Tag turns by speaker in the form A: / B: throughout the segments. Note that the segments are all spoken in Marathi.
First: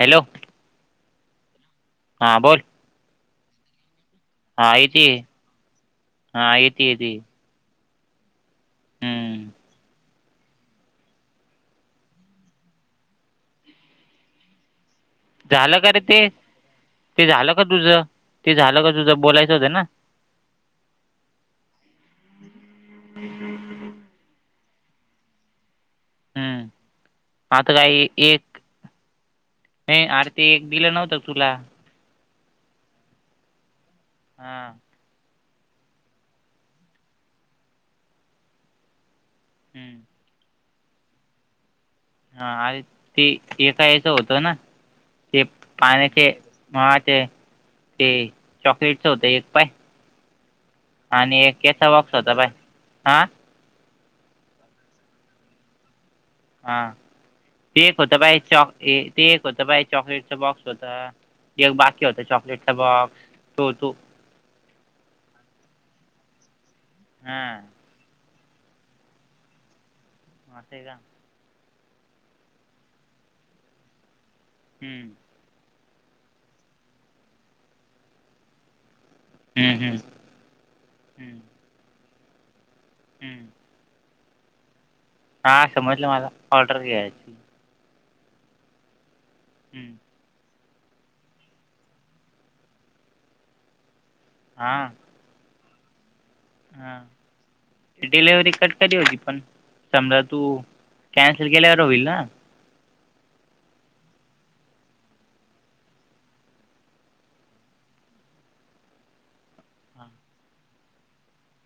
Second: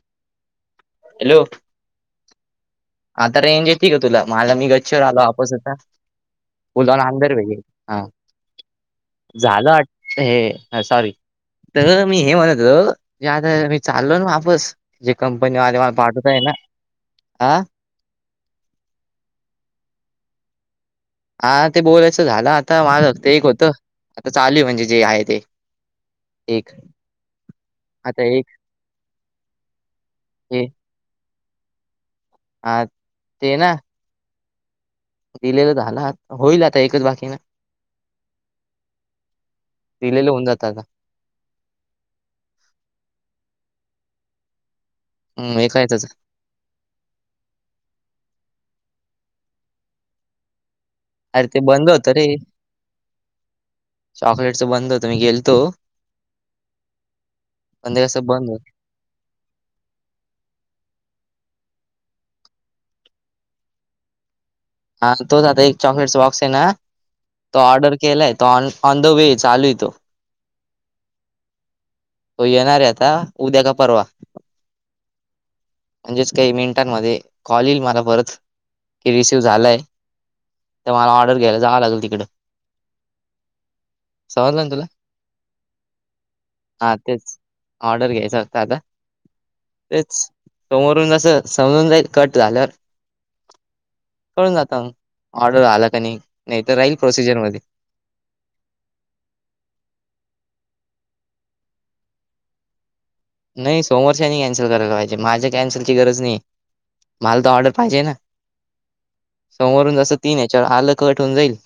A: हॅलो
B: हॅलो
A: हां बोल,
B: आता रेंज येते ग तुला मला मी
A: हा येते
B: गच्छवर आलो आपस आता
A: हा येते
B: पुलाला
A: येते
B: अंंदर वेगल, हा
A: हम्म
B: झालं आ हे सॉरी, तर मी हे म्हणत की आता मी चालो ना वापस, जे
A: झालं
B: कंपनीवाले
A: का
B: मला
A: रे ते
B: पाठवत आहे ना
A: ते झालं
B: हा
A: का तुझं ते झालं का तुझं बोलायचं होतं ना,
B: हा ते बोलायचं झालं आता माझ ते एक होतं आता चालू आहे म्हणजे जे आहे ते,
A: हम्म
B: एक
A: आता काही एक नाही अर ते
B: हे
A: एक दिलं नव्हतं. टोला,
B: हा ते ना,
A: हां
B: दिलेलं झाला होईल आता एकच बाकीन
A: हम्म
B: दिलेले होऊन जात आता.
A: हा अरे ते एका याचं होत नाते
B: हम्म एकायचंच
A: पाण्याचे ह ते ते चॉकलेटच होत एक पाय आणि
B: अरे
A: एक
B: ते बंद
A: केचा
B: होतं
A: बॉक्स
B: रे
A: होता बाय हा
B: चॉकलेटचं बंद होतं मी गेलतो
A: हा
B: पण
A: तेक
B: ते
A: होता
B: कसं
A: बाई
B: बंद
A: चॉक ते एक होतं बाई चॉकलेटच बॉक्स होत एक बाकी होत चॉकलेटचा बॉक्स तो तू
B: हा तोच आता एक चॉकलेट बॉक्स आहे ना
A: हा
B: तो ऑर्डर केलाय तो ऑन ऑन द वे चालू य तो
A: म तेठी का
B: हो येणारे आता उद्या का परवा
A: हम्म
B: म्हणजेच काही मिनिटांमध्ये कॉल येईल मला परत कि रिसिव झालाय
A: हम्म हम्म
B: तर मला ऑर्डर
A: हम्म
B: घ्यायला जावं लागेल तिकडं
A: हम्म
B: समजल ना तुला
A: हा समजलं मला ऑर्डर
B: हा
A: घ्यायची
B: तेच ऑर्डर घ्यायच होत आता
A: हम्म
B: तेच समोरून जस समजून जाई कट झालं कळून जात
A: हा
B: म ऑर्डर आला का नाही तर राहील प्रोसिजर मध्ये
A: डिलेिव्हरी कट की होती पण समजा तू कॅन्सल केल्यावर होईल ना
B: नाही सोमवार कॅन्सल करायला पाहिजे माझ्या कॅन्सलची गरज नाही मला तर ऑर्डर पाहिजे ना सवरून जसं तीन याच्यावर आलं कट होऊन जाईल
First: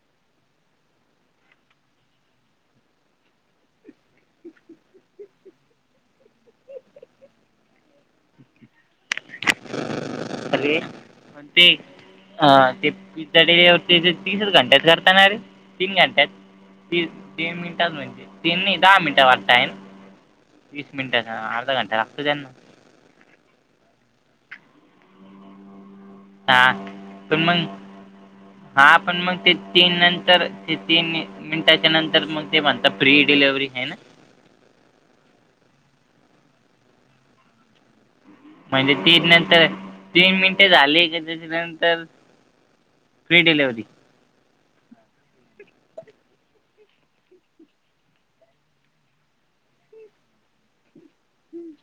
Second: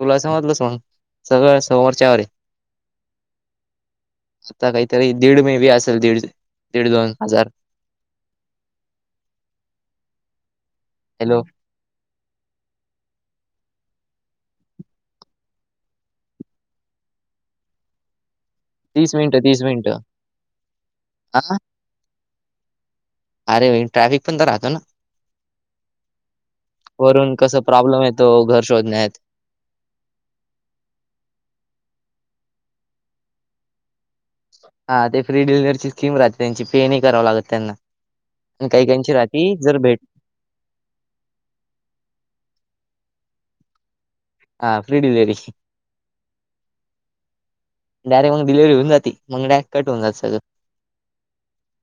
B: तुला समजलंस मग सगळं समवरच्यावर आता काहीतरी दीड मे बी असेल दीड दीड दोन हजार
A: अरे
B: हॅलो
A: आटी हा ते पिझ्झा डिलेवर तीसच घंट्यात करतानाे तीन घंट्यात ती दीन मिनिटात माहिे तीन दहा
B: तीस
A: मिनटं
B: मिनिटं
A: वाटत
B: तीस
A: आहेईन
B: मिनिटं
A: वीस मिनटं
B: हा
A: अर्धा घंटा लागत त्यांना
B: अरे ट्रॅफिक पण तर राहतो ना
A: हा
B: वरून
A: पण
B: कस
A: मग
B: प्रॉब्लेम आहे तो घर
A: हा
B: शोधण्यात आहेत
A: पण मग ते तीन नंतर ते तीन मिनिटाच्या नंतर मग ते म्हणता फ्री डिलेव्हरी आहे ना.
B: हा ते फ्री डिलरची स्कीम राहते त्यांची पे नाही करावं लागत त्यांना आणि काही
A: म्हणजे
B: काची
A: तीन
B: राती
A: नंतर
B: जर भेट
A: तीन मिनटे झाली का त्याच्यानंतर फ्री डिलिवर्ही
B: हा फ्री डिलिव्हरी डारेक्टग डिले्ह होनात मगडरेट होन जात सगं
A: हम्म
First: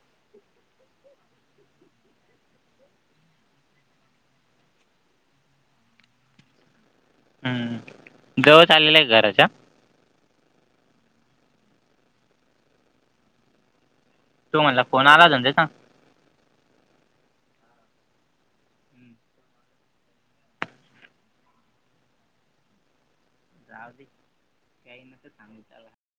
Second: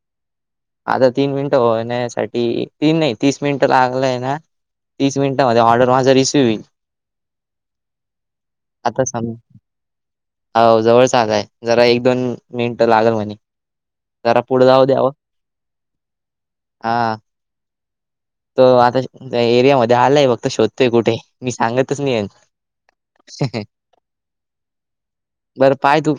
B: आता तीन मिनिटं होण्यासाठी तीन नाही तीस मिनिट लागलंय ना तीस मिनटमध्ये ऑर्डर माझा रिसीव होईल
A: हम् जव चालेलं
B: आता
A: आहे
B: सम
A: घराच्या
B: हो जवळ चागय जरा एक दोन मिनट लागल म्हणे जरा
A: तो
B: पुढे
A: म्हणला
B: जाऊ
A: फोन
B: द्यावं
A: आला होता ना त्याचा
B: हा तो आता एरियामध्येध्ये आलाय फक्त शोधतोय कुठे मी सांगतच नाही आहे
A: जाव दे काही न तर चांग
B: बरं
A: त्याला
B: पाय तू